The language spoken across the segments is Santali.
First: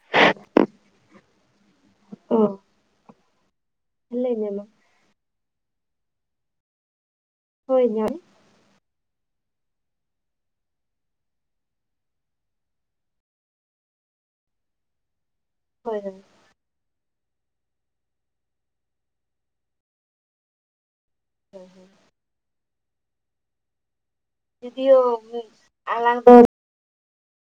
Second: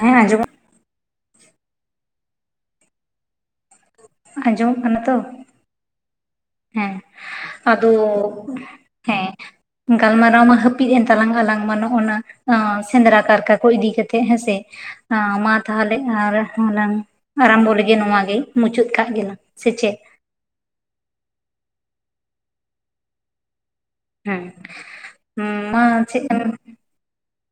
ᱦᱮᱸ ᱟᱸᱡᱚᱢᱚᱜ ᱚ ᱞᱟᱹᱭ ᱢᱮ ᱢᱟ ᱟᱸᱡᱚᱢᱚᱜ ᱠᱟᱱᱟ ᱛᱚ ᱦᱮᱸ ᱦᱳᱭ ᱟᱫᱚ ᱦᱳᱭ ᱦᱮᱸ ᱜᱟᱞᱢᱟᱨᱟᱣ ᱢᱟ ᱦᱟᱹᱯᱤᱜ ᱮᱱ ᱛᱞᱟᱝ ᱟᱞᱟᱝ ᱢᱟ ᱱᱚᱜᱼᱱᱟ ᱮᱸ ᱥᱮᱸᱫᱽᱨᱟ ᱠᱟᱨᱠᱟ ᱠᱚ ᱤᱫᱤᱠᱟ ᱠᱟᱛᱮᱜ ᱦᱮᱸᱥᱮ ᱢᱟ ᱛᱟᱦᱞᱮ ᱦᱳᱭ ᱟᱨ ᱦᱟᱱᱟᱝ ᱟᱨᱟᱢᱵᱚ ᱞᱟᱹᱜᱤᱫ ᱱᱚᱣᱟ ᱜᱮ ᱢᱩᱪᱟᱹᱫ ᱠᱟᱜ ᱜᱮᱞᱟᱝ ᱥᱮ ᱪᱮᱫ [inaudible] ᱦᱮᱸ ᱡᱩᱫᱤᱭᱳ ᱦᱩᱸ ᱢᱟ ᱟᱞᱟᱝ ᱪᱮᱜ ᱫᱚ ᱮᱢ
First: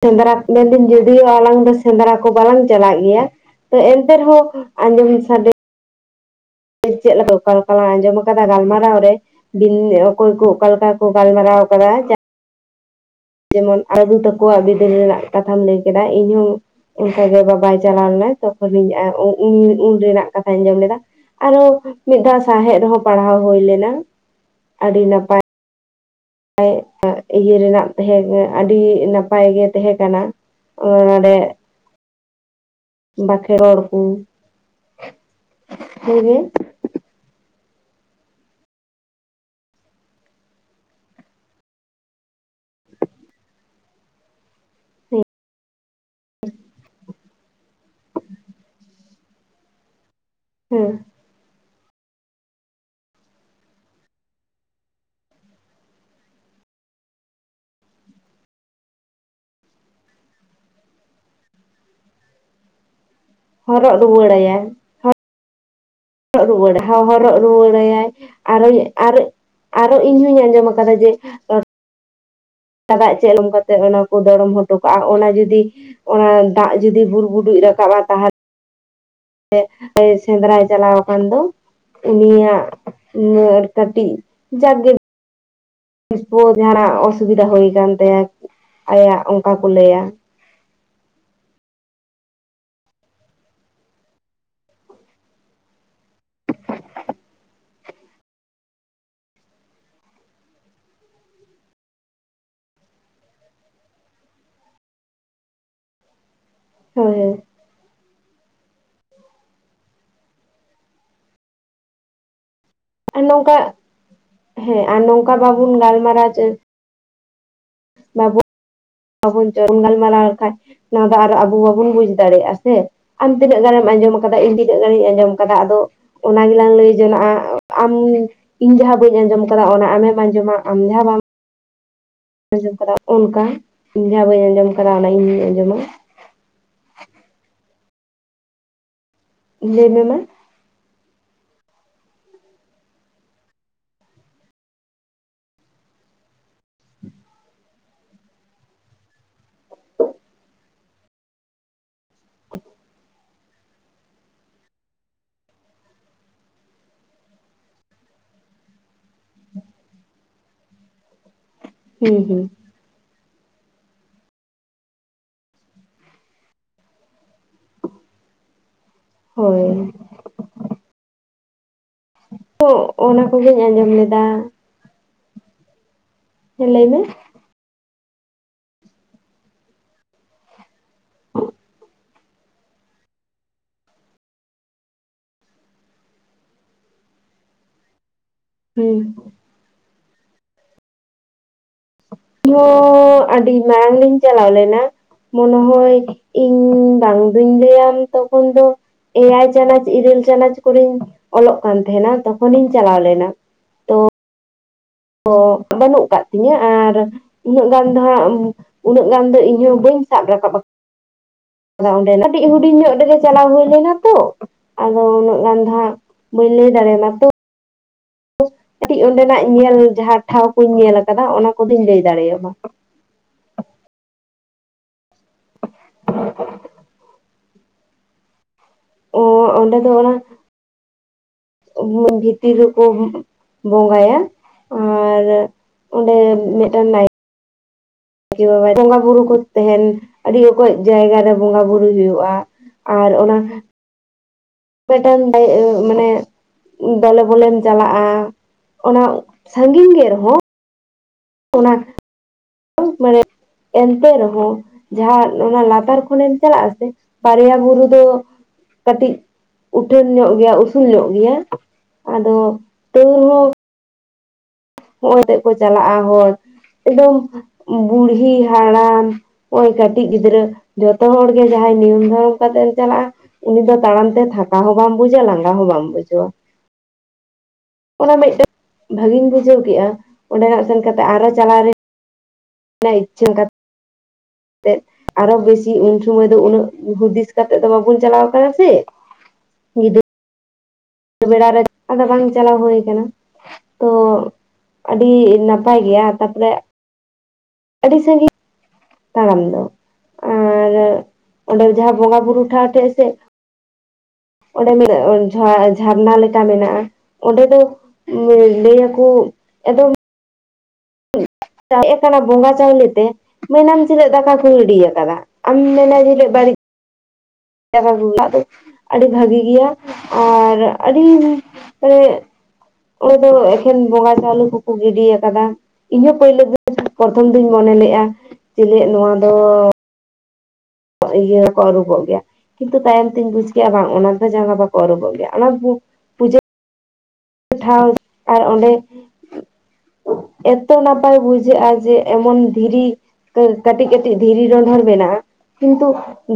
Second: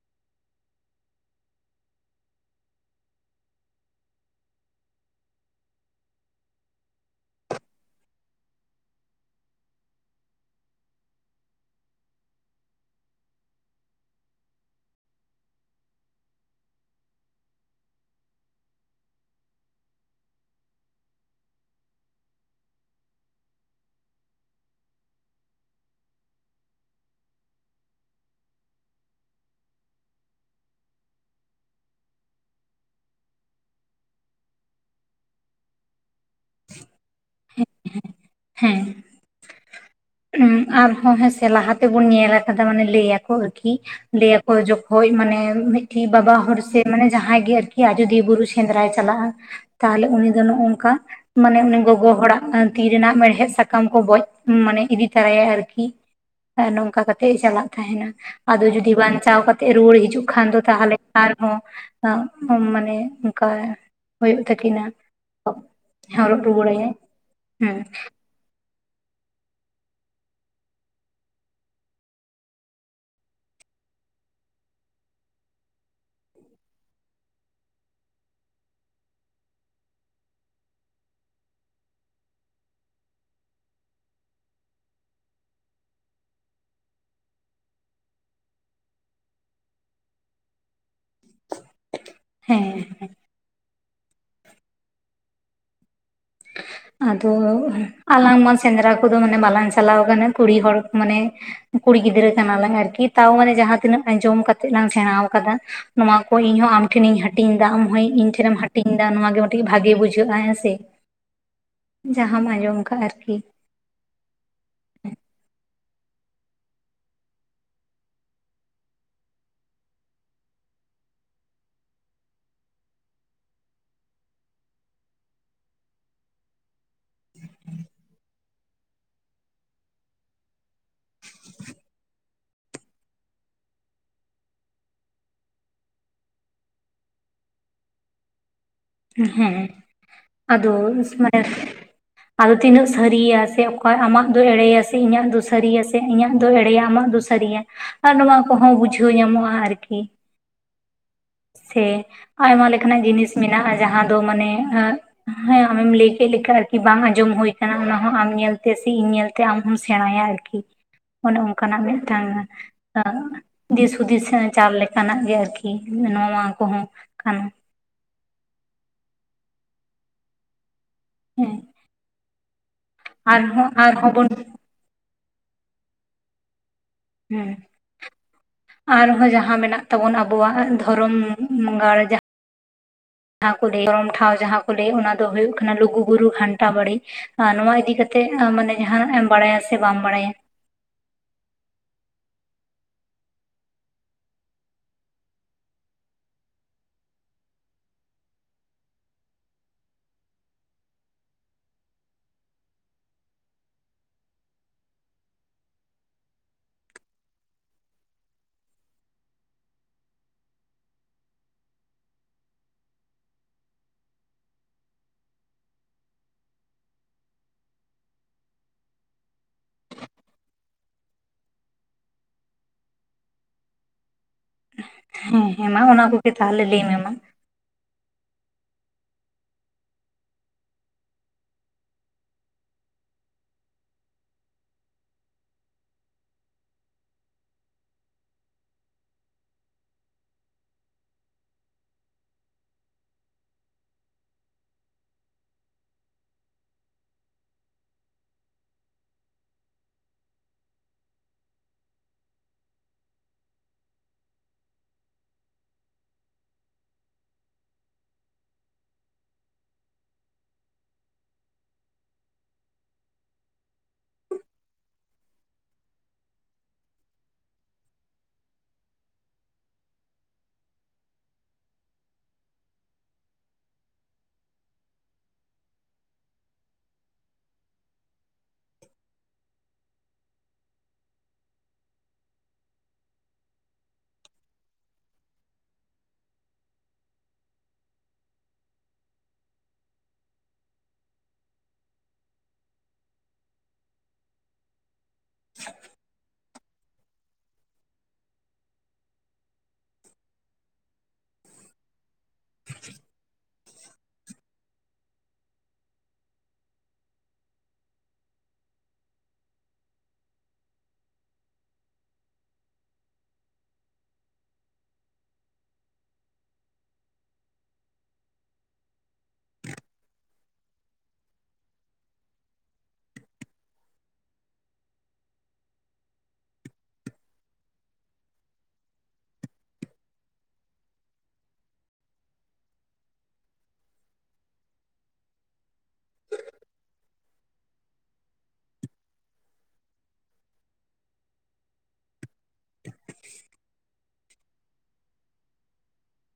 ᱥᱮᱸᱫᱽᱨᱟ ᱢᱮᱱᱫᱟᱹᱧ ᱡᱳᱫᱤᱭᱳ ᱟᱞᱟᱝ ᱫᱚ ᱥᱮᱸᱫᱽᱨᱟ ᱠᱚ ᱵᱟᱞᱟᱝ ᱪᱟᱞᱟᱜ ᱜᱮᱭᱟ ᱛᱚ ᱮᱱᱛᱮ ᱨᱮᱦᱚᱸ ᱟᱸᱡᱚᱢ ᱥᱟᱰᱮ ᱪᱮᱫ ᱞᱮᱠᱟ ᱚᱠᱟᱞᱮᱠᱟᱞᱟᱝ ᱟᱸᱡᱚᱢ ᱠᱟᱫᱟ ᱜᱟᱞᱢᱟᱨᱟᱣ ᱨᱮ ᱵᱤᱱ ᱚᱠᱚᱭ ᱠᱚ ᱚᱠᱟᱞᱮᱠᱟ ᱠᱚ ᱜᱟᱞᱢᱟᱨᱟᱣ ᱠᱟᱫᱟ ᱡᱟ ᱡᱮᱢᱚᱱ ᱟᱫᱩ ᱛᱟᱠᱚᱣᱟᱜ ᱵᱤᱫᱟᱹᱞ ᱨᱮᱱᱟᱜ ᱠᱟᱛᱷᱟᱢ ᱞᱟᱹᱭ ᱠᱮᱫᱟ ᱤᱧᱦᱚᱸ ᱚᱝᱠᱟ ᱜᱤ ᱵᱟᱵᱟᱭ ᱪᱟᱞᱟᱣ ᱞᱮᱱᱟᱭ ᱛᱚᱠᱷᱚᱱ ᱤᱧ ᱩᱼᱩᱼᱩᱱ ᱨᱮᱱᱟᱜ ᱠᱟᱛᱷᱟᱧ ᱟᱸᱡᱚᱢ ᱞᱮᱫᱟ ᱟᱨᱚᱦᱚᱸ ᱢᱤᱫ ᱫᱷᱟᱣ ᱥᱟᱶᱦᱮᱫ ᱨᱮᱦᱚᱸ ᱯᱟᱲᱦᱟᱣ ᱦᱩᱭ ᱞᱮᱱᱟ ᱟᱹᱰᱤ ᱱᱟᱯᱟᱭ ᱱᱟ ᱤᱭᱟᱹ ᱨᱮᱱᱟᱜ ᱛᱟᱦᱮᱸ ᱠᱟᱱᱟ ᱟᱹᱰᱤ ᱱᱟᱯᱟᱭ ᱜᱮ ᱛᱟᱦᱮᱸ ᱠᱟᱱᱟ᱾ ᱚᱸ ᱰᱮ ᱵᱟᱠᱷᱮ ᱨᱲ ᱠᱩ ᱦᱮᱸᱜᱮ [unintelligible] ᱦᱮᱸ ᱩᱸ ᱟᱨ ᱦᱚᱸ ᱦᱮᱸᱥ ᱞᱟᱦᱟᱛ ᱛᱮᱵᱚᱱ ᱧᱮᱞ ᱠᱟᱫᱟ ᱢᱟᱱᱮ ᱞᱟᱹᱭᱟᱠᱚ ᱟᱹᱠᱤ ᱞᱟᱹᱭᱟᱠᱚ ᱡᱚᱠᱷᱚᱡ ᱢᱟᱱᱮ ᱢᱤᱜ ᱵᱟᱵᱟ ᱦᱚᱲ ᱥᱮ ᱢᱟᱱᱮ ᱡᱟᱦᱟᱸᱭ ᱜᱮ ᱟᱨᱠᱤ ᱟᱡᱚᱫᱤᱭᱟᱹ ᱵᱩᱨᱩ ᱥᱮᱸᱫᱽᱨᱟᱭ ᱪᱟᱞᱟᱜᱼᱟ ᱛᱟᱦᱞᱮ ᱩᱱᱤ ᱫᱚ ᱱᱚᱜᱼᱚ ᱦᱮᱸ ᱱᱚᱝᱠᱟ ᱢᱟᱱᱮ ᱩᱱᱤ ᱜᱚᱜ ᱜᱚ ᱦᱚᱲᱟᱜ ᱛᱤ ᱨᱮᱱᱟᱜ ᱢᱮᱲᱦᱮᱫ ᱥᱟᱠᱟᱢ ᱠᱚ ᱵᱚᱡᱽ ᱢᱟᱱᱮ ᱤᱫᱤ ᱛᱟᱨᱟᱭᱟᱭ ᱟᱨᱠᱤ ᱟᱨ ᱱᱚᱝᱠᱟ ᱠᱟᱛᱮᱜ ᱮ ᱪᱟᱞᱟᱜ ᱛᱟᱦᱮᱸᱱᱟ ᱟᱫᱚ ᱡᱚᱫᱤ ᱵᱟᱧᱪᱟᱣ ᱠᱟᱛᱮᱜ ᱨᱩᱣᱟᱹᱲ ᱦᱤᱡᱩᱜ ᱠᱷᱟᱱ ᱫᱚ ᱛᱟᱦᱞᱮ ᱟᱨᱦᱚᱸ ᱢᱟᱱᱮ ᱚᱱᱠᱟ ᱦᱚᱨᱚᱜ ᱦᱩᱭᱩᱜ ᱨᱩᱣᱟᱹᱲᱟᱭᱟᱢ ᱛᱟᱹᱠᱤᱱᱟ ᱦᱚᱨᱚᱜ ᱨᱩ ᱨᱩᱣᱟᱹᱲᱟᱭᱟᱭ ᱦᱚᱨᱚᱜ ᱨᱩᱣᱟᱹᱲ ᱦᱮᱸ ᱨᱩᱣᱟᱹᱲᱟᱭᱟᱭ ᱟᱨᱚ ᱟᱨᱚ ᱤᱧᱦᱚᱧ ᱟᱸᱡᱚᱢ ᱟᱠᱟᱫᱟ ᱡᱮ ᱥᱟᱜ ᱪᱮᱫ ᱮᱢᱚᱝ ᱠᱟᱛᱮ ᱚᱱᱟ ᱠᱚ ᱫᱚᱨᱚᱢ ᱦᱚᱴᱚ ᱠᱟᱜ-ᱟ ᱚᱱᱟ ᱡᱩᱫᱤ ᱚ ᱫᱟᱜ ᱡᱚᱫᱤ ᱵᱩᱨ ᱵᱩᱰᱩᱡ ᱨᱟᱠᱟᱵ-ᱟ ᱛᱟᱦᱚᱞᱮ ᱥᱮ ᱥᱮᱸᱫᱽᱨᱟ ᱪᱟᱞᱟᱣ ᱟᱠᱟᱱ ᱫᱚ ᱱᱤᱭᱟᱹ ᱱᱤᱭᱟᱹ ᱠᱟᱹᱴᱤᱡ ᱡᱟᱜᱮ ᱢᱩᱡ ᱟᱲᱟᱜ ᱚᱥᱩᱵᱤᱫᱟ ᱦᱩᱭ ᱟᱠᱟᱱ ᱛᱟᱭᱟ ᱟᱭᱟᱜ ᱚᱱᱠᱟ ᱠᱚ ᱞᱟᱹᱭᱟ᱾ ᱦᱮᱸ ᱦᱮᱸ ᱟᱫᱚ ᱟᱞᱟᱝᱢᱟ ᱥᱮᱸᱫᱽᱨᱟ ᱠᱚᱫᱚ ᱵᱟᱞᱟᱝ ᱪᱟᱞᱟᱣ ᱠᱟᱱᱟ ᱠᱩᱲᱤ ᱦᱚᱲ ᱢᱟᱱᱮ ᱠᱩᱲᱤ ᱜᱤᱫᱽᱨᱟᱹ ᱠᱟᱱᱟ ᱞᱟᱝ ᱟᱨᱠᱤ ᱛᱟᱣ ᱢᱟᱱᱮ ᱡᱟᱦᱟᱸᱛᱤᱱᱟᱹᱜ ᱟᱸᱡᱚᱢ ᱠᱟᱛᱮᱜ ᱞᱟᱝ ᱥᱮᱬᱟ ᱟᱠᱟᱫᱟ᱾ ᱱᱚᱣᱟ ᱠᱚ ᱤᱧᱦᱚᱸ ᱟᱢ ᱟᱢ ᱦᱚᱸ ᱤᱧ ᱦᱳᱭ ᱴᱷᱮᱱᱤᱧ ᱦᱳᱭ ᱦᱟᱹᱴᱤᱧ ᱮᱫᱟ ᱟᱢᱦᱚᱸ ᱤᱧ ᱴᱷᱮᱱᱮᱢ ᱦᱟᱹᱴᱤᱧ ᱫᱟ ᱱᱚᱣᱟ ᱜᱮ ᱢᱤᱫᱴᱤᱡ ᱵᱷᱟᱜᱮ ᱵᱩᱡᱷᱟᱹᱜ-ᱟ ᱦᱮᱸ ᱥᱮ ᱡᱟᱦᱟᱸᱢ ᱟᱡᱚᱢ ᱚᱱᱟᱴᱟᱜ ᱦᱮᱸ ᱟᱨ ᱱᱚᱝᱠᱟ ᱵᱟᱵᱩᱱ ᱜᱟᱞᱢᱟᱨᱟᱣ ᱪᱮ ᱵᱟᱵᱚᱱ ᱚᱱ ᱜᱟᱞᱢᱟᱨᱟᱣ ᱞᱮᱠᱷᱟ ᱱᱚᱣᱟ ᱫᱚ ᱟᱨᱚ ᱟᱵᱚ ᱵᱟᱵᱚᱱ ᱵᱩᱡ ᱫᱟᱲᱮᱭᱟᱜ-ᱟ ᱥᱮ ᱟᱢ ᱛᱤᱱᱟᱹᱜ ᱜᱟᱱᱮᱢ ᱟᱸᱡᱚᱢ ᱟᱠᱟᱫᱟ ᱤᱧ ᱛᱤᱱᱟᱹᱜ ᱜᱟᱱᱤᱧ ᱟᱸᱡᱚᱢ ᱟᱠᱟᱫᱟ ᱟᱫᱚ ᱚᱱᱟ ᱜᱮᱞᱟᱝ ᱞᱟᱹᱭ ᱡᱚᱱᱟᱜ-ᱟ ᱟᱢ ᱤᱧ ᱡᱟᱦᱟᱸ ᱵᱟᱹᱧ ᱟᱸᱡᱚᱢ ᱟᱠᱟᱫᱟ ᱚᱱᱟ ᱟᱢᱮᱢ ᱟᱸᱡᱚᱢᱟ ᱟᱢ ᱡᱟᱦᱟᱸ ᱵᱟᱢ ᱟᱸᱡᱚᱢ ᱠᱟᱫᱟ ᱚᱱᱠᱟ ᱤᱧ ᱡᱟᱦᱟᱸ ᱵᱟᱹᱧ ᱟᱸᱡᱚᱢ ᱠᱟᱫᱟ ᱚᱱᱟ ᱤᱧ ᱟᱸᱡᱚᱢᱟ ᱦᱮᱸ ᱞᱟᱹᱭ ᱢᱮ ᱢᱟ ᱟᱫᱚ ᱟᱫᱚ ᱛᱤᱱᱟᱹᱜ ᱥᱟᱹᱨᱤᱭᱟ ᱥᱮ ᱚᱠᱚᱭ ᱟᱢᱟᱜ ᱫᱚ ᱮᱲᱮᱭᱟ ᱥᱮ ᱤᱧᱟᱹᱜ ᱫᱚ ᱥᱟᱹᱨᱤᱭᱟ ᱥᱮ ᱤᱧᱟᱹᱜ ᱫᱚ ᱮᱲᱮᱭᱟ ᱟᱢᱟᱜ ᱫᱚ ᱥᱟᱹᱨᱤ ᱜᱮ ᱱᱚᱣᱟ ᱠᱚᱦᱚᱸ ᱵᱩᱡᱷᱟᱹᱣ ᱧᱟᱢᱚᱜᱼᱟ ᱟᱨᱠᱤ [inaudible] ᱥᱮ ᱟᱭᱢᱟ ᱞᱮᱠᱟᱱᱟᱜ ᱡᱤᱱᱤᱥ ᱢᱮᱱᱟᱜᱼᱟ ᱡᱟᱦᱟᱸ ᱫᱚ ᱢᱟᱱᱮ ᱮᱻ ᱦᱮᱸ ᱟᱢᱮᱢ ᱞᱟᱹᱭ ᱠᱮᱫ ᱞᱮᱠᱟ ᱟᱨᱠᱤ ᱵᱟᱝ ᱟᱸᱡᱚᱢ ᱦᱳᱭ ᱟᱠᱟᱱᱟ ᱚᱱᱟ ᱦᱚᱸ ᱟᱢ ᱧᱮᱞᱛᱮ ᱥᱮ ᱤᱧ ᱧᱮᱞᱛᱮ ᱟᱢ ᱦᱚᱢ ᱥᱮᱬᱟᱭᱟ ᱟᱨᱠᱤ ᱚᱱᱮ ᱚᱱᱠᱟᱱᱟᱜ ᱦᱩᱸ ᱢᱤᱫᱴᱟᱝ ᱦᱩᱸ ᱦᱮ ᱫᱤᱥ ᱦᱩᱫᱤᱥ ᱪᱟᱞ ᱞᱮᱠᱟᱱᱟᱜ ᱜᱮ ᱟᱨᱠᱤ ᱱᱚᱣᱟ ᱠᱚᱦᱚᱸ ᱠᱟᱱᱟ ᱦᱳᱭ ᱦᱮᱸ ᱛᱚ ᱚᱱᱟ ᱠᱚᱜᱤᱧ ᱟᱨᱦᱚᱸ ᱟᱸᱡᱚᱢ ᱟᱨᱦᱚᱸ ᱞᱮᱫᱟ ᱵᱚᱱ ᱦᱮ ᱞᱟᱹᱭ ᱢᱮ ᱟᱨᱦᱚᱸ ᱡᱟᱦᱟᱸ ᱢᱮᱱᱟᱜ ᱛᱟᱵᱚᱱ ᱟᱵᱚᱣᱟᱜ ᱫᱷᱚᱨᱚᱢ ᱵᱚᱸᱜᱟᱲ ᱡᱟᱦᱟ ᱡᱟᱦᱟᱸ ᱠᱚ ᱞᱟᱹᱭ ᱜᱚᱨᱚᱢ ᱴᱷᱟᱶ ᱡᱟᱦᱟᱸ ᱠᱚ ᱞᱟᱹᱭ ᱚᱱᱟ ᱫᱚ ᱦᱳᱭᱳᱜ ᱠᱟᱱᱟ ᱞᱩᱜᱩ ᱵᱩᱨᱩ ᱜᱷᱟᱱᱴᱟ ᱵᱟᱲᱮ ᱟᱨ ᱱᱚᱣᱟ ᱤᱫᱤ ᱠᱟᱛᱮᱜ ᱛᱚ ᱢᱟᱱᱮ ᱦᱩᱸ ᱡᱟᱦᱟᱸᱱᱟᱜ ᱮᱢ ᱵᱟᱲᱟᱭᱟ ᱥᱮ ᱵᱟᱢ ᱵᱟᱲᱟᱭᱟ [unintelligible] ᱟᱹᱰᱤ ᱢᱟᱝ ᱞᱤᱧ ᱪᱟᱞᱟᱣ ᱞᱮᱱᱟ᱾ ᱢᱚᱱᱮ ᱦᱚᱭ ᱤᱧ ᱵᱟᱝ ᱫᱩᱧ ᱞᱟᱹᱭᱟᱢ ᱛᱚᱠᱷᱚᱱ ᱫᱚ ᱮᱭᱟᱭ ᱪᱟᱱᱟᱪ ᱤᱨᱟᱹᱞ ᱪᱟᱱᱟᱪ ᱠᱚᱨᱮᱧ ᱚᱞᱚᱜ ᱠᱟᱱ ᱛᱟᱸᱦᱮᱱᱟ ᱛᱚᱠᱷᱚᱱ ᱤᱧ ᱪᱟᱞᱟᱣ ᱞᱮᱱᱟ ᱚᱜ ᱵᱟᱹᱱᱩᱜ ᱠᱟᱜ ᱛᱤᱧᱟᱹ ᱟᱨ ᱩᱱᱟᱹᱜ ᱜᱟᱱ ᱫᱚ ᱦᱟᱸᱜ ᱩᱱᱟᱹᱜ ᱜᱟᱱ ᱫᱚ ᱤᱧᱦᱚᱸ ᱵᱟᱹᱧ ᱥᱟᱵ ᱨᱟᱠᱟᱵ ᱟᱠᱟᱱᱟ ᱟᱫᱚ ᱚᱸᱰᱮ ᱠᱟᱹᱴᱤᱡ ᱦᱩᱰᱤᱧ ᱧᱚᱜ ᱨᱮᱜᱮ ᱪᱟᱞᱟᱣ ᱦᱩᱭ ᱞᱮᱱᱟ ᱛᱚ᱾ ᱟᱫᱚ ᱩᱱᱟᱹᱜ ᱜᱟᱱ ᱫᱚᱦᱟᱜ ᱵᱟᱹᱧ ᱞᱟᱹᱭ ᱫᱟᱲᱮᱭᱟᱢᱟ ᱛᱚ ᱠᱟᱹᱴᱤᱡ ᱚᱸᱰᱮᱱᱟᱜ ᱧᱮᱞ ᱡᱟᱦᱟᱸ ᱴᱷᱟᱶ ᱠᱩᱧ ᱧᱮᱞ ᱠᱟᱫᱟ ᱚᱱᱟ ᱠᱚᱫᱚᱧ ᱞᱟᱹᱭ ᱫᱟᱲᱮᱭᱟᱢᱟ ᱦᱮᱸ ᱦᱮᱸ ᱢᱟ ᱚᱱᱟ ᱠᱚᱜᱮ ᱛᱟᱦᱚᱞᱮ ᱞᱟᱹᱭ ᱢᱮ ᱢᱟ ᱚ ᱚᱸᱰᱮ ᱫᱚ ᱚᱱᱟ ᱨᱩᱢ ᱵᱷᱤᱛᱤᱨ ᱨᱮᱠᱚ ᱵᱚᱸᱜᱟᱭᱟ ᱟᱨ ᱚᱸᱰᱮ ᱢᱤᱫᱴᱟᱝ ᱱᱟᱭ ᱠᱮ ᱵᱟᱵᱟ ᱵᱚᱸᱜᱟ ᱵᱩᱨᱩ ᱠᱚ ᱛᱟᱦᱮᱱ ᱟᱹᱰᱤ ᱚᱠᱚᱡ ᱡᱟᱭᱜᱟ ᱨᱮ ᱵᱚᱸᱜᱟ ᱵᱩᱨᱩ ᱠᱚ ᱦᱩᱭᱩᱜ-ᱟ ᱟᱨ ᱚᱱᱟ ᱢᱤᱫᱴᱟᱝ [unintelligible] ᱢᱟᱱᱮ ᱫᱚᱞᱮ ᱵᱚᱞᱮᱢ ᱪᱟᱞᱟᱜᱼᱟ ᱚᱱᱟ ᱥᱟᱺᱜᱤᱧ ᱜᱮ ᱨᱮᱦᱚᱸ ᱚᱱᱟ ᱢᱟᱱᱮ ᱮᱱᱛᱮ ᱨᱮᱦᱚᱸ ᱡᱟᱦᱟᱸ ᱚᱱᱟ ᱞᱟᱛᱟᱨ ᱠᱷᱚᱱᱮᱢ ᱪᱟᱞᱟᱜ ᱟᱥᱮ [unintelligible] ᱵᱩᱨᱩ ᱫᱚ ᱠᱟᱹᱴᱤᱡ ᱩᱴᱷᱟᱹᱱ ᱧᱚᱜ ᱜᱮᱭᱟ ᱩᱥᱩᱞ ᱧᱚᱜ ᱜᱮᱭᱟ ᱟᱫᱚ ᱛᱟᱹᱣ ᱦᱚᱸ ᱦᱚᱸᱜᱼᱚᱭ ᱛᱮᱠᱚ ᱪᱟᱞᱟᱜᱼᱟ ᱦᱚᱲ ᱮᱠᱫᱚᱢ ᱵᱩᱲᱦᱤ ᱦᱟᱲᱟᱢ ᱦᱚᱭ ᱠᱟᱹᱴᱤᱡ ᱜᱤᱫᱽᱨᱟᱹ ᱡᱚᱛᱚ ᱦᱚᱲ ᱜᱮ ᱡᱟᱦᱟᱸᱭ ᱱᱤᱭᱚᱢ ᱫᱷᱚᱨᱚᱢ ᱠᱟᱛᱮᱢ ᱪᱟᱞᱟᱜᱼᱟ ᱩᱱᱤ ᱫᱚ ᱛᱟᱲᱟᱢ ᱛᱮ ᱛᱷᱟᱠᱟ ᱦᱚᱸ ᱵᱟᱢ ᱵᱩᱡᱟ ᱞᱟᱸᱜᱟ ᱦᱚᱸ ᱵᱟᱢ ᱵᱩᱡᱟᱹᱣᱟ ᱚᱱᱟ ᱢᱤᱫᱴᱮᱱ ᱵᱷᱟᱹᱜᱤᱧ ᱵᱩᱡᱷᱟᱹᱣ ᱠᱮᱜᱼᱟ ᱚᱸᱰᱮᱱᱟᱜ ᱥᱮᱱ ᱠᱟᱛᱮ ᱟᱨᱚ ᱪᱟᱞᱟᱣ ᱨᱮ [unintelligible] ᱛᱮᱫ ᱟᱨᱚ ᱵᱮᱥᱤ ᱩᱱ ᱥᱚᱢᱚᱭ ᱫᱚ ᱩᱱᱟᱹᱜ ᱦᱩᱫᱤᱥ ᱠᱟᱛᱮᱜ ᱫᱚ ᱵᱟᱵᱚᱱ ᱪᱟᱞᱟᱣ ᱠᱟᱱᱟ ᱥᱮ ᱡᱩᱫᱤ ᱵᱮᱲᱟ ᱨᱮ ᱟᱫᱚ ᱵᱟᱝ ᱪᱟᱞᱟᱣ ᱦᱩᱭ ᱠᱟᱱᱟ ᱛᱚ ᱟᱹᱰᱤ ᱱᱟᱯᱟᱭ ᱜᱮᱭᱟ ᱛᱟᱯᱚᱨᱮ ᱟᱹᱰᱤ ᱥᱟᱺᱜᱤᱧ ᱛᱟᱲᱟᱢ ᱫᱚ ᱟᱨ ᱚᱸᱰᱮ ᱡᱟᱦᱟᱸ ᱵᱚᱸᱜᱟ ᱵᱩᱨᱩ ᱴᱷᱟᱶ ᱴᱷᱮᱡ ᱥᱮ ᱚᱸᱰᱮ ᱢᱮᱱᱟᱜᱼᱟ ᱡᱷᱟ ᱡᱷᱟᱨᱱᱟ ᱞᱮᱠᱟ ᱢᱮᱱᱟᱜᱼᱟ ᱚᱸᱰᱮ ᱫᱚ ᱞᱟᱹᱭ ᱞᱟᱹᱭᱟᱠᱚ ᱮᱠᱫᱚᱢ ᱦᱮᱡ ᱟᱠᱟᱱᱟ ᱵᱚᱸᱜᱟ ᱪᱟᱣᱞᱮ ᱛᱮ ᱢᱮᱱᱟᱢ ᱛᱤᱱᱟᱜ ᱫᱟᱠᱟ ᱠᱚ ᱜᱤᱰᱤ ᱠᱟᱫᱟ ᱟᱢ ᱢᱮᱱᱟ ᱪᱮᱫᱟᱜ ᱵᱟᱹᱲᱤᱡ ᱟᱹᱰᱤ ᱵᱷᱟᱹᱜᱤ ᱜᱮᱭᱟ ᱟᱨ ᱟᱹᱰᱤ ᱢᱟᱱᱮ ᱚᱸᱰᱮ ᱫᱚ ᱮᱠᱷᱮᱱ ᱵᱚᱸᱜᱟ ᱪᱟᱣᱞᱮ ᱠᱚᱠᱚ ᱜᱤᱰᱤ ᱟᱠᱟᱫᱟ ᱤᱧ ᱦᱚᱸ ᱯᱳᱭᱞᱳ [inaudible] ᱯᱨᱚᱛᱷᱚᱢ ᱫᱩᱧ ᱢᱚᱱᱮ ᱞᱮᱜᱼᱟ ᱪᱮᱞᱮ ᱱᱚᱣᱟ ᱫᱚ ᱤᱭᱟᱹ ᱦᱚᱸᱠᱚ ᱟᱹᱨᱩᱵᱚᱜ ᱜᱮᱭᱟ ᱠᱤᱱᱛᱩ [unintelligible] ᱛᱟᱭᱚᱢ ᱛᱤᱧ ᱵᱩᱡᱽ ᱠᱮᱭᱟ ᱵᱟᱝ ᱚᱱᱟ ᱫᱚ ᱡᱟᱸᱜᱟ ᱵᱟᱠᱚ ᱟᱹᱨᱩᱵᱚᱜ ᱜᱮᱭᱟ ᱚᱱᱟ ᱴᱷᱟᱣ ᱟᱨ ᱚᱸᱰᱮ ᱮᱛᱚ ᱱᱟᱯᱟᱭ ᱵᱩᱡᱷᱟᱹᱜᱼᱟ ᱡᱮ ᱮᱢᱚᱱ ᱫᱷᱤᱨᱤ ᱛᱚ ᱠᱟᱹᱴᱤᱡ ᱠᱟᱹᱴᱤᱡ ᱫᱷᱤᱨᱤ ᱰᱸᱰᱷᱚᱨ ᱢᱮᱱᱟᱜᱼᱟ ᱠᱤᱱᱛᱩ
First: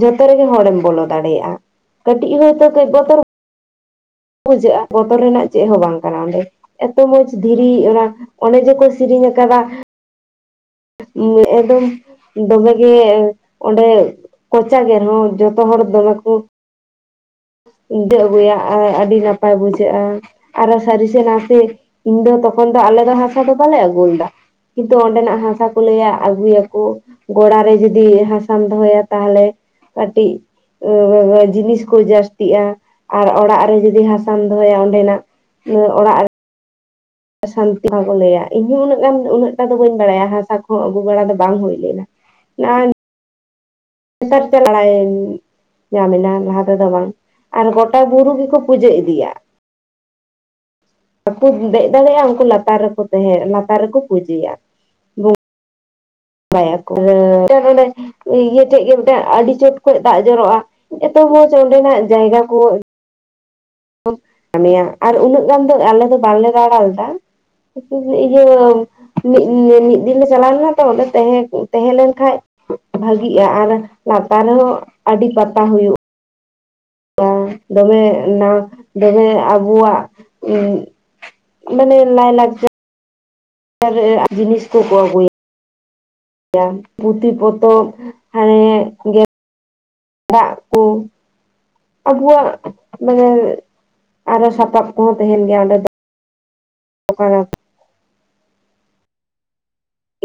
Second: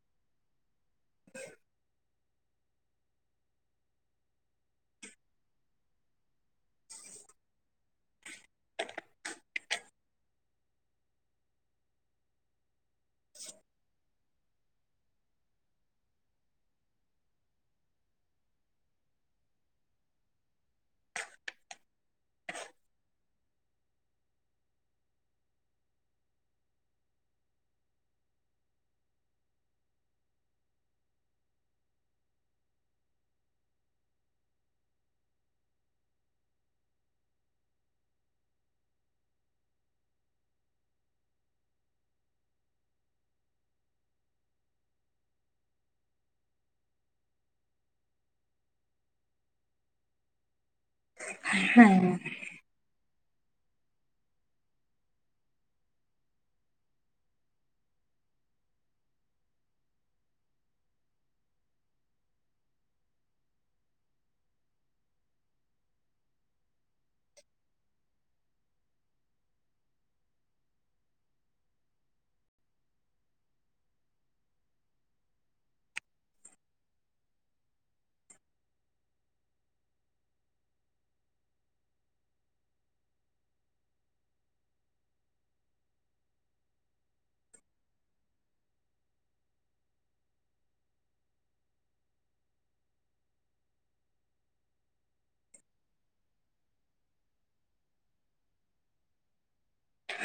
ᱡᱚᱛᱚ ᱨᱮᱜᱮ ᱦᱚᱲᱮᱢ ᱵᱚᱞᱚ ᱫᱟᱲᱮᱭᱟᱜᱼᱟ ᱠᱟᱹᱴᱤᱡ ᱦᱚᱭᱛᱚ ᱠᱟᱹᱡ ᱵᱚᱛᱚᱨ ᱵᱩᱡᱷᱟᱹᱜᱼᱟ ᱵᱚᱛᱚᱨ ᱨᱮᱱᱟᱜ ᱪᱮᱫ ᱦᱚᱸ ᱵᱟᱝ ᱠᱟᱱᱟ ᱚᱸᱰᱮ ᱮᱛᱚ ᱢᱚᱸᱡᱽ ᱫᱷᱤᱨᱤ ᱚᱱᱟ ᱚᱱᱮ ᱡᱮᱠᱚ ᱥᱤᱨᱤᱧ ᱠᱟᱫᱟ ᱮᱠᱫᱚᱢ ᱫᱚᱢᱮ ᱜᱮ ᱚᱸᱰᱮ ᱠᱚᱪᱟ ᱜᱮᱭᱟ ᱱᱚᱣᱟ ᱡᱚᱛᱚ ᱦᱚᱲ ᱫᱚᱢᱮ ᱠᱚ [unintelligible] ᱟᱹᱜᱩᱭᱟ ᱟᱨ ᱟᱹᱰᱤ ᱱᱟᱯᱟᱭ ᱵᱩᱡᱷᱟᱹᱜᱼᱟ ᱟᱨᱚ ᱥᱟᱹᱨᱤ ᱥᱮ ᱱᱟᱥᱮ ᱤᱧ ᱫᱚ ᱛᱚᱠᱷᱚᱱ ᱫᱚ ᱟᱞᱮ ᱫᱚ ᱦᱟᱥᱟ ᱫᱚ ᱵᱟᱞᱮ ᱟᱹᱜᱩ ᱞᱮᱫᱟ ᱠᱤᱱᱛᱩ ᱚᱸᱰᱮᱱᱟᱜ ᱦᱟᱥᱟ ᱠᱚ ᱞᱟᱹᱭᱟ ᱟᱹᱜᱩᱭᱟ ᱠᱚ ᱜᱚᱲᱟ ᱨᱮ ᱡᱩᱫᱤ ᱦᱟᱥᱟᱢ ᱫᱚᱦᱚᱭᱟ ᱛᱟᱦᱞᱮ ᱠᱟᱹᱴᱤᱡ [inaudible] ᱡᱤᱱᱤᱥ ᱠᱚ ᱡᱟᱥ ᱛᱤᱜᱼᱟ ᱟᱨ ᱚᱲᱟᱜ ᱨᱮ ᱡᱩᱫᱤ ᱦᱟᱥᱟᱢ ᱫᱚᱦᱚᱭᱟ ᱚᱸᱰᱮᱱᱟᱜ ᱚᱲᱟᱜ ᱥᱟᱱᱛᱤ [inaudible] ᱞᱟᱹᱭᱟ ᱤᱧ ᱦᱚᱸ ᱩᱱᱟᱹᱜ ᱜᱟᱱ ᱩᱱᱟᱹᱜ ᱴᱟ ᱫᱚ ᱵᱟᱹᱧ ᱵᱟᱲᱟᱭᱟ ᱦᱟᱥᱟ ᱠᱚᱦᱚᱸ ᱟᱹᱜᱩ ᱵᱟᱲᱟ ᱫᱚ ᱵᱟᱝ ᱦᱩᱭ ᱞᱮᱱᱟ ᱱᱚᱜᱼᱚᱭ [inaudible] ᱛᱮ ᱞᱟᱲᱟᱭᱟᱹᱧ ᱧᱟᱢᱮᱱᱟ ᱞᱟᱦᱟ ᱛᱮᱫᱚ ᱵᱟᱝ ᱟᱨ ᱜᱚᱴᱟ ᱵᱩᱨᱩ ᱜᱮᱠᱚ ᱯᱩᱡᱟᱹ ᱤᱫᱤᱭᱟ ᱵᱟᱠᱩ ᱫᱮᱡ ᱦᱮᱸ ᱫᱟᱲᱮᱭᱟᱜᱼᱟ ᱩᱱᱠᱩ ᱞᱟᱛᱟᱨ ᱨᱮᱠᱚ ᱛᱮᱦᱮᱸ ᱞᱟᱛᱟᱨ ᱨᱮᱠᱚ ᱯᱩᱡᱟᱹᱭᱟ ᱵᱟᱲᱟᱭᱟ ᱠᱚ [inaudible] ᱤᱭᱟᱹ ᱴᱷᱮᱡ ᱜᱮ ᱢᱤᱫᱴᱮᱱ ᱟᱹᱰᱤ ᱪᱚᱴ ᱠᱷᱚᱡ ᱫᱟᱜ ᱡᱚᱨᱚᱜᱼᱟ ᱮᱛᱚ ᱢᱚᱸᱡᱽ ᱚᱸᱰᱮᱱᱟᱜ ᱡᱟᱭᱜᱟ ᱠᱚ ᱠᱟᱹᱢᱤᱭᱟ ᱟᱨ ᱩᱱᱟᱹᱜ ᱜᱟᱱ ᱫᱚ ᱟᱞᱮ ᱫᱚ ᱵᱟᱞᱮ ᱫᱟᱲᱟ ᱞᱮᱫᱟ ᱤᱭᱟᱹ ᱢᱤᱫ ᱫᱤᱱ ᱞᱮ ᱪᱟᱞᱟᱣ ᱞᱮᱱᱟ ᱛᱚ ᱚᱸᱰᱮ ᱛᱮᱦᱮᱸ ᱛᱮᱦᱮᱸ ᱞᱮᱱᱠᱷᱟᱡ ᱵᱷᱟᱹᱜᱤᱜᱼᱟ ᱟᱨ ᱞᱟᱛᱟᱨ ᱨᱮᱦᱚᱸ ᱟᱹᱰᱤ ᱯᱟᱛᱟ ᱦᱩᱭᱩᱜ [unintelligible] ᱫᱚᱢᱮ ᱱᱟ ᱫᱚᱢᱮ ᱟᱵᱚᱣᱟᱜ ᱩᱸᱜ ᱢᱟᱱᱮ ᱞᱟᱭ ᱞᱟᱠᱪᱟ ᱟᱨ [unintelligible] ᱡᱤᱱᱤᱥ ᱠᱚᱠᱚ ᱟᱹᱜᱩᱭᱟ ᱯᱩᱛᱷᱤ ᱯᱚᱛᱚᱵ ᱮᱸᱜ ᱜᱮ ᱫᱟᱜ ᱠᱚ ᱟᱵᱚᱣᱟᱜ ᱢᱟᱱᱮ ᱟᱨᱚ ᱥᱟᱯᱟᱵ ᱠᱚᱦᱚᱸ ᱛᱟᱦᱮᱱ ᱜᱮᱭᱟ ᱚᱸᱰᱮ ᱫᱚ ᱟᱠᱚ ᱦᱚᱸ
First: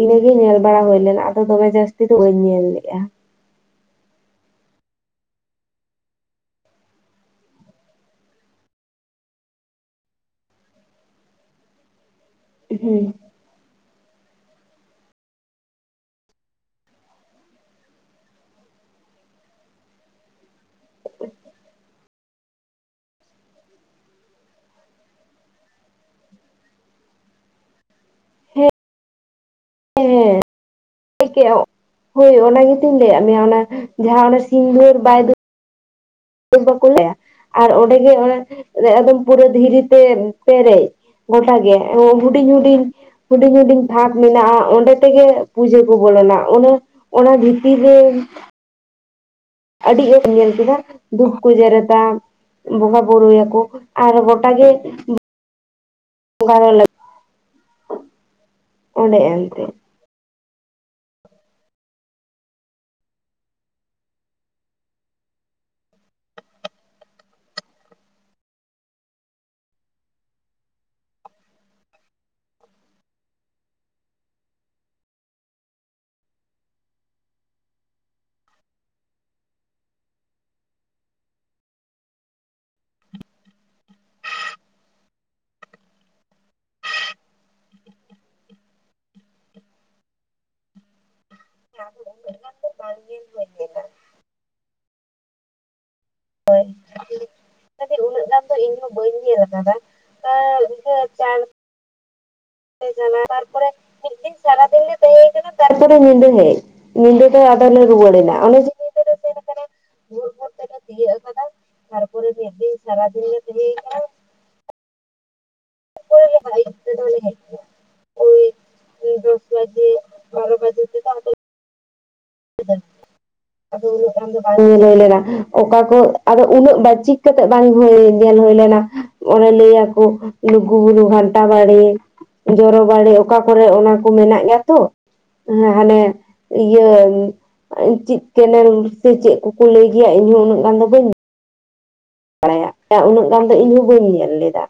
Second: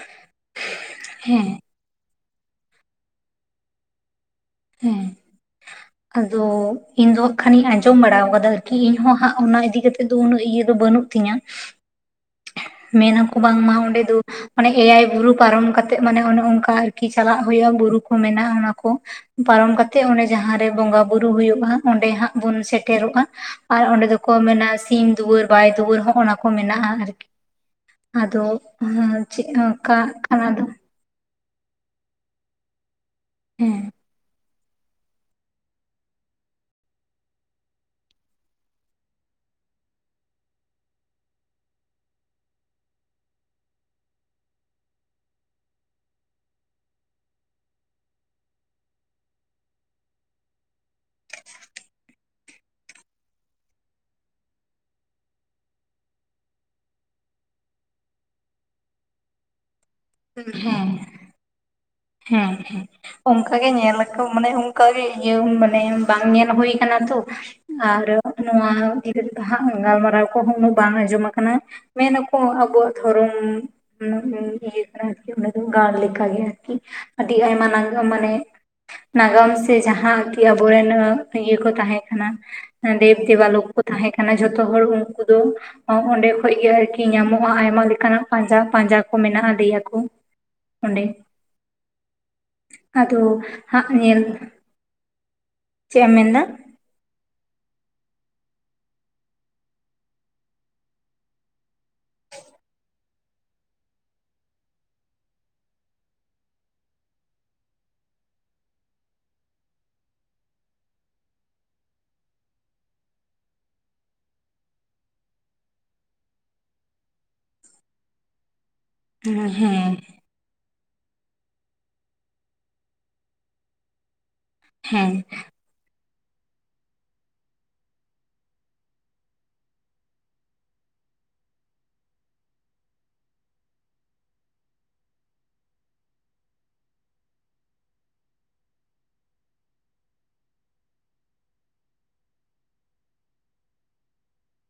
ᱤᱱᱟᱹᱜᱮ ᱧᱮᱞ ᱵᱟᱲᱟ ᱦᱩᱭ ᱞᱮᱱᱟ ᱟᱫᱚ ᱦᱮᱸ ᱫᱚᱢᱮ ᱡᱟᱹᱥᱛᱤ ᱫᱚ ᱵᱟᱹᱧ ᱧᱮᱞ ᱞᱮᱜᱼᱟ ᱦᱮᱸ ᱟᱫᱚ ᱤᱧ ᱫᱚ ᱦᱟᱸᱜ ᱠᱷᱟᱱᱤᱧ ᱟᱸᱡᱚᱢ ᱵᱟᱲᱟ ᱟᱠᱟᱫᱟ ᱟᱨᱠᱤ ᱤᱧᱦᱚᱸ ᱦᱟᱸᱜ ᱚᱱᱟ ᱤᱫᱤᱠᱟ ᱠᱟᱛᱮᱫ ᱫᱚ ᱩᱱᱟᱹᱜ ᱤᱭᱟᱹ ᱫᱚ ᱵᱟᱹᱱᱩᱜ ᱛᱤᱧᱟᱹ ᱦᱩᱸ ᱢᱮᱱ ᱟᱠᱚ ᱵᱟᱝᱢᱟ ᱚᱸᱰᱮ ᱫᱚ ᱢᱟᱱᱮ ᱮᱭᱟᱭ ᱵᱩᱨᱩ ᱯᱟᱨᱚᱢ ᱠᱟᱛᱮᱜ ᱢᱟᱱᱮ ᱚᱱᱮ ᱚᱱᱠᱟ ᱟᱨᱠᱤ ᱪᱟᱞᱟᱜ ᱦᱩᱭᱩᱜ-ᱟ ᱵᱩᱨᱩ ᱠᱚ ᱢᱮᱱᱟᱜ-ᱟ ᱚᱱᱟ ᱠᱚ ᱯᱟᱨᱚᱢ ᱠᱟᱛᱮᱜ ᱚᱸᱰᱮ ᱡᱟᱦᱟᱸᱨᱮ ᱵᱚᱸᱜᱟ ᱵᱩᱨᱩᱳ ᱦᱩᱭᱩᱜ-ᱟ ᱚᱸᱰᱮ ᱦᱟᱜ ᱵᱚᱱ ᱥᱮᱴᱮᱨᱚᱜ-ᱟ ᱟᱨ ᱚᱸᱰᱮ ᱫᱚᱠᱚ ᱢᱮᱱᱟ ᱥᱤᱢ ᱫᱩᱣᱟᱹᱨ ᱵᱟᱭ ᱫᱩᱣᱟᱹᱨ ᱦᱚᱜ-ᱚᱭ ᱚᱱᱟ ᱠᱚ ᱢᱮᱱᱟᱜ-ᱟ ᱟᱨᱠᱤ ᱟᱫᱚ ᱦᱮᱸ ᱦᱩᱻ ᱪᱮᱫ ᱦᱚ ᱦᱮᱸ ᱦᱳᱭ ᱚᱱᱟ ᱜᱮᱛᱤᱧ ᱞᱟᱹᱭᱟᱜ ᱢᱮᱭᱟ ᱚᱱᱟ ᱦᱮᱸ ᱡᱟᱦᱟᱸ ᱛᱤᱱ ᱵᱷᱚᱨ ᱵᱟᱭ ᱫᱩ ᱵᱟᱠᱚ ᱞᱟᱹᱭᱟ ᱟᱨ ᱚᱸᱰᱮ ᱜᱮ ᱮᱠᱫᱚᱢ ᱯᱩᱨᱟᱹ ᱫᱷᱤᱨᱤ ᱛᱮ ᱯᱮᱨᱮᱡ ᱜᱚᱴᱟ ᱜᱮ ᱦᱩᱰᱤᱧ ᱦᱩᱰᱤᱧ ᱦᱩᱰᱤᱧ ᱦᱩᱰᱤᱧ ᱛᱷᱟᱠ ᱢᱮᱱᱟᱜ-ᱟ ᱚᱸᱰᱮ ᱛᱮᱜᱮ ᱯᱩᱡᱟᱹ ᱠᱚ ᱵᱚᱞᱚᱱᱟ ᱚᱱᱟ ᱚᱱᱟ ᱵᱷᱤᱛᱤᱨ ᱨᱮ ᱟᱹᱰᱤ ᱜᱮᱧ ᱧᱮᱞ ᱠᱮᱫᱟ ᱫᱷᱩᱯ ᱠᱚ ᱡᱮᱨᱮᱫᱟ ᱵᱚᱸᱜᱟ ᱵᱩᱨᱩᱭᱟᱠᱚ ᱟᱨ ᱜᱚᱴᱟᱜ ᱜᱮ ᱟᱲᱟᱜ ᱨᱮ ᱞᱟᱹᱜᱽ ᱚᱸᱰᱮ ᱮᱱᱛᱮ ᱦᱮᱸ ᱦᱮᱸ ᱦᱮᱸ ᱚᱝᱠᱟᱜᱮ ᱧᱮᱞ ᱟᱠᱚ ᱢᱟᱱᱮ ᱚᱝᱠᱟᱜᱮ ᱤᱭᱟᱹ ᱢᱟᱱᱮ ᱵᱟᱝ ᱧᱮᱞ ᱦᱩᱭ ᱠᱟᱱᱟ ᱛᱚ ᱟᱨ ᱱᱚᱣᱟ ᱤᱭᱟ ᱛᱮᱦᱚᱸ ᱜᱟᱞᱢᱟᱨᱟᱣ ᱠᱚᱦᱚᱸ ᱩᱱᱟᱹᱜ ᱵᱟᱝ ᱟᱸᱡᱚᱢ ᱟᱠᱟᱱᱟ ᱢᱮᱱᱟᱠᱚ ᱟᱵᱚᱣᱟᱜ ᱫᱷᱚᱨᱚᱢ ᱩᱱᱟᱹᱜ ᱤᱭᱟᱹᱜ ᱠᱟᱱᱟ ᱟᱨᱠᱤ ᱚᱱᱠᱟ ᱞᱮᱠᱟ ᱜᱮ ᱠᱤ ᱟᱹᱰᱤ ᱟᱭᱢᱟ ᱱᱟᱝᱜᱮ ᱢᱟᱱᱮ ᱱᱟᱜᱟᱢ ᱥᱮ ᱡᱟᱦᱟᱸ ᱠᱤ ᱟᱵᱚᱨᱮᱱ ᱤᱭᱟᱹ ᱠᱚ ᱛᱟᱦᱮᱸ ᱠᱟᱱᱟ ᱫᱮᱵ ᱫᱮᱵᱟᱟᱞᱳ ᱠᱚ ᱛᱟᱦᱮᱸ ᱠᱟᱱᱟ ᱡᱷᱚᱛᱚ ᱦᱚᱲ ᱩᱱᱠᱩ ᱫᱚ ᱚᱸᱰᱮ ᱠᱷᱚᱡᱜᱤ ᱟᱨᱠᱤ ᱧᱟᱢᱚᱜ-ᱟ ᱟᱭᱢᱟ ᱞᱮᱠᱟᱱᱟᱜ ᱯᱟᱸᱡᱟ ᱯᱟᱸᱡᱟ ᱠᱚ ᱢᱮᱱᱟᱜ-ᱟ ᱞᱟᱹᱭ ᱟᱠᱚ ᱚᱰᱮ ᱵᱟᱝ ᱟᱫᱚ ᱧᱮᱞ ᱦᱩᱭ ᱞᱮᱱᱟ ᱦᱟᱜ ᱧᱮᱞ ᱪᱮᱫ ᱮᱢ ᱢᱮᱱ ᱫᱟ ᱛᱚ ᱤᱧ ᱦᱚᱸ ᱵᱟᱹᱧ [unintelligible] ᱫᱟᱫᱟ [unintelligible] ᱢᱟᱱᱮ ᱛᱟᱨᱯᱚᱨᱮ ᱥᱟᱨᱟ ᱫᱤᱱ ᱜᱮ ᱛᱟᱦᱮᱸᱭ ᱟᱠᱟᱱᱟ ᱛᱟᱨᱯᱚᱨᱮ ᱧᱤᱫᱟᱹ ᱦᱮᱡ ᱧᱤᱫᱟᱹ ᱫᱚ ᱟᱫᱚ ᱞᱮ ᱨᱩᱣᱟᱹᱲ ᱮᱱᱟ ᱚᱱᱮ [unintelligible] [unintelligible] ᱥᱮᱱ ᱟᱠᱟᱱᱟ ᱵᱷᱳᱨ ᱵᱷᱳᱨ ᱛᱮᱞᱮ ᱛᱤᱭᱟᱹᱜ ᱟᱠᱟᱫᱟ ᱛᱟᱨᱯᱚᱨᱮ [unintelligible] [unintelligible] ᱳᱭ ᱫᱚᱥ ᱵᱟᱡᱮ ᱦᱮᱸ ᱵᱟᱨᱚ ᱵᱟᱡᱮ ᱪᱮᱫᱟᱜ ᱟᱫᱚ ᱤᱱᱟᱹᱜ ᱜᱟᱱ ᱫᱚ ᱵᱟᱝ ᱦᱮᱸ ᱞᱟᱹᱞᱮᱱᱟ ᱚᱠᱟ ᱠᱚ ᱟᱫᱚ ᱩᱱᱟᱹᱜ ᱵᱟᱪᱤᱠ ᱠᱟᱛᱮᱜ ᱵᱟᱝ ᱦᱩᱭ ᱧᱮᱞ ᱦᱩᱭ ᱞᱮᱱᱟ ᱚᱱᱮ ᱞᱟᱹᱭ ᱟᱠᱚ ᱞᱩᱜᱩᱵᱩᱨᱩ ᱜᱷᱟᱱᱴᱟ ᱵᱟᱲᱮ ᱡᱚᱨᱚ ᱵᱟᱲᱮ ᱚᱠᱟ ᱠᱚᱨᱮ ᱚᱱᱟ ᱠᱚ ᱢᱮᱱᱟᱜ ᱜᱮᱭᱟ ᱛᱚ ᱦᱮᱸ ᱦᱟᱱᱮ ᱤᱭᱟᱹ ᱪᱮᱫ ᱠᱮᱱᱮᱞ ᱥᱮ ᱪᱮᱫ ᱠᱚᱠᱚ ᱞᱟᱹᱭ ᱜᱮᱭᱟ ᱤᱧᱦᱚᱸ ᱩᱱᱟᱹᱜ ᱜᱟᱱ ᱫᱚ ᱵᱟᱹᱧ ᱵᱟᱲᱟᱭᱟ ᱩᱱᱟᱹᱜ ᱜᱟᱱ ᱫᱚ ᱤᱧ ᱦᱚᱸ ᱵᱟᱹᱧ ᱧᱮᱞ ᱞᱮᱫᱟ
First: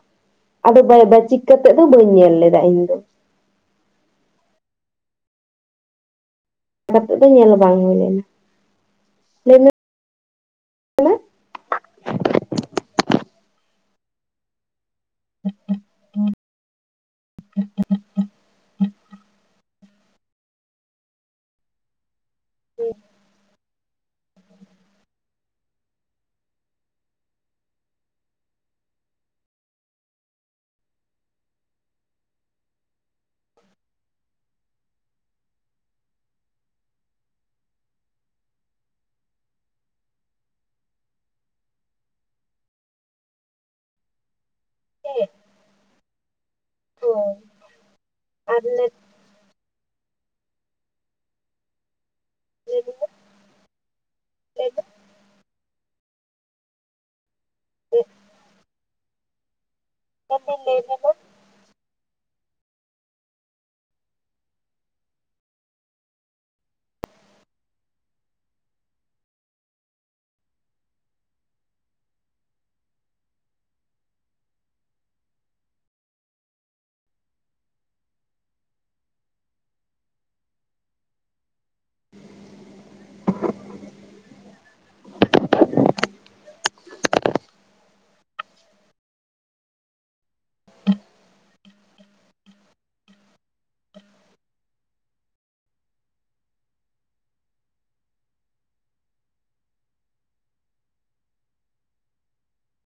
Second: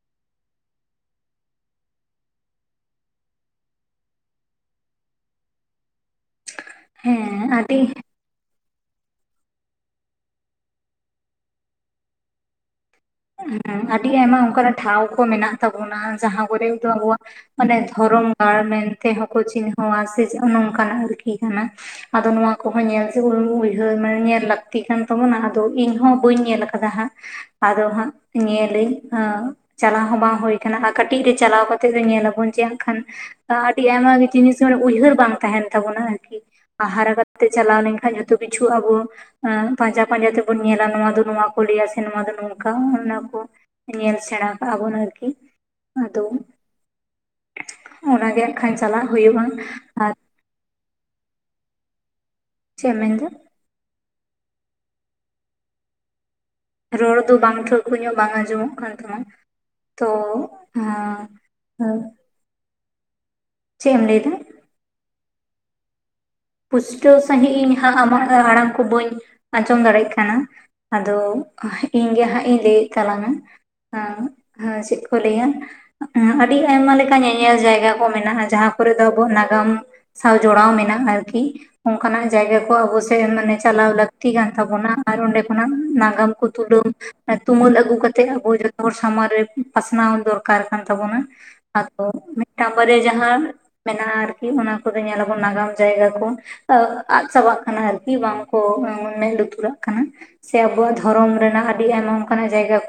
ᱟᱫᱚ ᱵᱟᱪᱤᱠ ᱠᱟᱛᱮᱫ ᱫᱚ ᱵᱟᱹᱧ ᱧᱮᱞ ᱞᱮᱫᱟ ᱤᱧ ᱫᱚ ᱠᱟᱛᱮ ᱫᱚ ᱦᱮᱸ ᱧᱮᱞ ᱵᱟᱝ ᱟᱹᱰᱤ ᱦᱩᱭ ᱞᱮᱱᱟ ᱦᱮᱸ ᱟᱹᱰᱤ ᱟᱭᱢᱟ ᱚᱱᱠᱟᱱᱟᱜ ᱴᱷᱟᱶ ᱠᱚ ᱢᱮᱱᱟᱜ ᱛᱟᱵᱚᱱᱟ ᱡᱟᱦᱟᱸ ᱠᱚᱨᱮ ᱫᱚ ᱟᱵᱚ ᱣᱟᱜ ᱢᱟᱱᱮ ᱫᱷᱚᱨᱚᱢ ᱜᱟᱲ ᱢᱮᱱ ᱛᱮᱦᱚᱸ ᱠᱚ ᱪᱤᱱᱦᱟᱹᱣᱟ ᱥᱮ ᱱᱚᱝᱠᱟᱱᱟᱜ ᱟᱨᱠᱤ ᱠᱟᱱᱟ ᱟᱫᱚ ᱱᱚᱣᱟ ᱠᱚᱦᱚᱸ ᱧᱮᱞ [unintelligible] ᱧᱮᱞ ᱞᱟᱹᱠᱛᱤ ᱠᱟᱱ ᱛᱟᱵᱚᱱᱟ ᱟᱫᱚ ᱤᱧᱦᱚᱸ ᱵᱟᱹᱧ ᱧᱮᱞ ᱟᱠᱟᱫᱟ ᱱᱟᱦᱟᱸᱜ ᱟᱫᱚ ᱦᱟᱸᱜ ᱧᱮᱞ ᱞᱟᱹᱧ ᱦᱟᱸᱜ ᱪᱟᱞᱟᱣ ᱦᱚᱸ ᱵᱟᱝ ᱦᱩᱭ ᱟᱠᱟᱱᱟ ᱟᱨ ᱠᱟᱹᱴᱤᱡ ᱨᱮ ᱪᱟᱞᱟᱣ ᱠᱟᱛᱮᱫ ᱫᱚ ᱧᱮᱞ ᱟᱹᱵᱚᱱ ᱡᱮ ᱮᱠᱷᱟᱱ ᱟᱹᱰᱤ ᱟᱭᱢᱟᱜᱮ ᱡᱤᱱᱤᱥ ᱢᱟᱱᱮ ᱩᱭᱦᱟᱹᱨ ᱵᱟᱝ ᱛᱟᱦᱮᱱ ᱛᱟᱵᱚᱱᱟ ᱟᱨᱠᱤ [unintelligible] ᱦᱟᱨᱟ ᱠᱟᱛᱮ ᱪᱟᱞᱟᱣ ᱞᱮᱱᱠᱷᱟᱱ ᱡᱚᱛᱚ ᱠᱤᱪᱷᱩ ᱟᱵᱚ ᱯᱟᱸᱡᱟ ᱯᱟᱸᱡᱟ ᱛᱮᱵᱩᱱ ᱧᱮᱞᱟ ᱱᱚᱶᱟ ᱫᱚ ᱱᱚᱶᱟ ᱠᱚ ᱞᱟᱹᱭᱟ ᱥᱮ ᱱᱚᱶᱟ ᱫᱚ ᱱᱚᱝᱠᱟ ᱚᱱᱟ ᱠᱚ ᱧᱮᱞ ᱥᱮᱬᱟ ᱠᱟᱜ-ᱟ ᱵᱚᱱ ᱟᱨᱠᱤ ᱟᱫᱚ [unintelligible] ᱚᱱᱟᱜᱮ ᱟᱨ ᱟᱠᱷᱟᱱ ᱞᱟᱹᱭ ᱪᱟᱞᱟᱜ ᱦᱩᱭᱩᱜ-ᱟ ᱪᱮᱫ ᱮᱢ ᱢᱮᱱᱫᱟ? ᱨᱚᱲ ᱫᱚ ᱵᱟᱝ ᱴᱷᱟᱹᱣᱠᱟᱹ ᱧᱚᱜ ᱵᱟᱝ ᱟᱸᱡᱚᱢᱚᱜ ᱠᱟᱱ ᱛᱟᱢᱟ ᱛᱚ [unintelligible] ᱪᱮᱜ ᱮᱢ ᱞᱟᱹᱭᱮᱫᱟ ᱯᱩᱥᱴᱟᱹᱣ ᱥᱟᱺᱦᱤᱡ ᱤᱧ ᱦᱟᱸᱜ ᱟᱢᱟᱜ ᱟᱲᱟᱝ ᱠᱚ ᱵᱟᱹᱧ ᱟᱸᱡᱚᱢ ᱫᱟᱲᱮᱭᱟᱜ ᱠᱟᱱᱟ᱾ ᱟᱫᱚ ᱤᱧ ᱜᱮ ᱦᱟᱸᱜ ᱤᱧ ᱞᱟᱹᱭᱮᱫ ᱛᱟᱞᱟᱝᱟ [unintelligible] ᱪᱮᱫ ᱠᱚ ᱞᱟᱹᱭᱟ ᱟᱹᱰᱤ ᱟᱭᱢᱟ ᱞᱮᱠᱟ ᱧᱮᱧᱮᱞ ᱡᱟᱭᱜᱟ ᱠᱚ ᱢᱮᱱᱟᱜ-ᱟ ᱡᱟᱦᱟᱸ ᱠᱚᱨᱮ ᱫᱚ ᱟᱵᱩᱣᱟᱜ ᱱᱟᱜᱟᱢ᱾ ᱥᱟᱶ ᱡᱚᱲᱟᱣ ᱢᱮᱱᱟᱜ ᱟᱨᱠᱤ ᱚᱱᱠᱟᱱᱟᱜ ᱡᱟᱭᱜᱟ ᱠᱚ ᱟᱵᱚ ᱥᱮ ᱪᱟᱞᱟᱣ ᱞᱟᱹᱠᱛᱤ ᱠᱟᱱ ᱛᱟᱵᱚᱱᱟ ᱟᱨ ᱚᱸᱰᱮ ᱠᱷᱚᱱᱟᱜ ᱱᱟᱜᱟᱢ ᱠᱚ ᱛᱩᱞᱟᱹᱣ [unintelligible] ᱛᱩᱢᱟᱹᱞ ᱟᱹᱜᱩ ᱠᱟᱛᱮᱜ ᱟᱵᱚ ᱡᱚᱛᱚ ᱦᱚᱲ ᱥᱟᱢᱟᱝ ᱨᱮ ᱯᱟᱥᱱᱟᱣ ᱫᱚᱨᱠᱟᱨ ᱠᱟᱱ ᱛᱟᱵᱚᱱᱟ ᱟᱫᱚ ᱢᱤᱫ ᱴᱟᱝ ᱵᱟᱨᱭᱟ ᱡᱟᱦᱟᱸ ᱢᱮᱱᱟᱜ-ᱟ ᱟᱨᱠᱤ ᱚᱱᱟ ᱠᱚᱫᱚ ᱧᱮᱞᱟ ᱵᱚᱱ ᱱᱟᱜᱟᱢ ᱡᱟᱭᱜᱟ [unintelligible] ᱟᱫ ᱪᱟᱵᱟᱜ ᱠᱟᱱᱟ ᱟᱨᱠᱤ ᱵᱟᱝ ᱠᱚ ᱢᱮᱫ ᱞᱩᱛᱩᱨᱟᱜ ᱠᱟᱱᱟ ᱪᱮ ᱟᱵᱚᱣᱟᱜ ᱫᱷᱚᱨᱚᱢ ᱨᱮᱱᱟᱜ ᱟᱹᱰᱤ ᱟᱭᱢᱟ ᱚᱱ ᱠᱟᱱᱟᱜ ᱡᱟᱭᱜᱟ [unintelligible]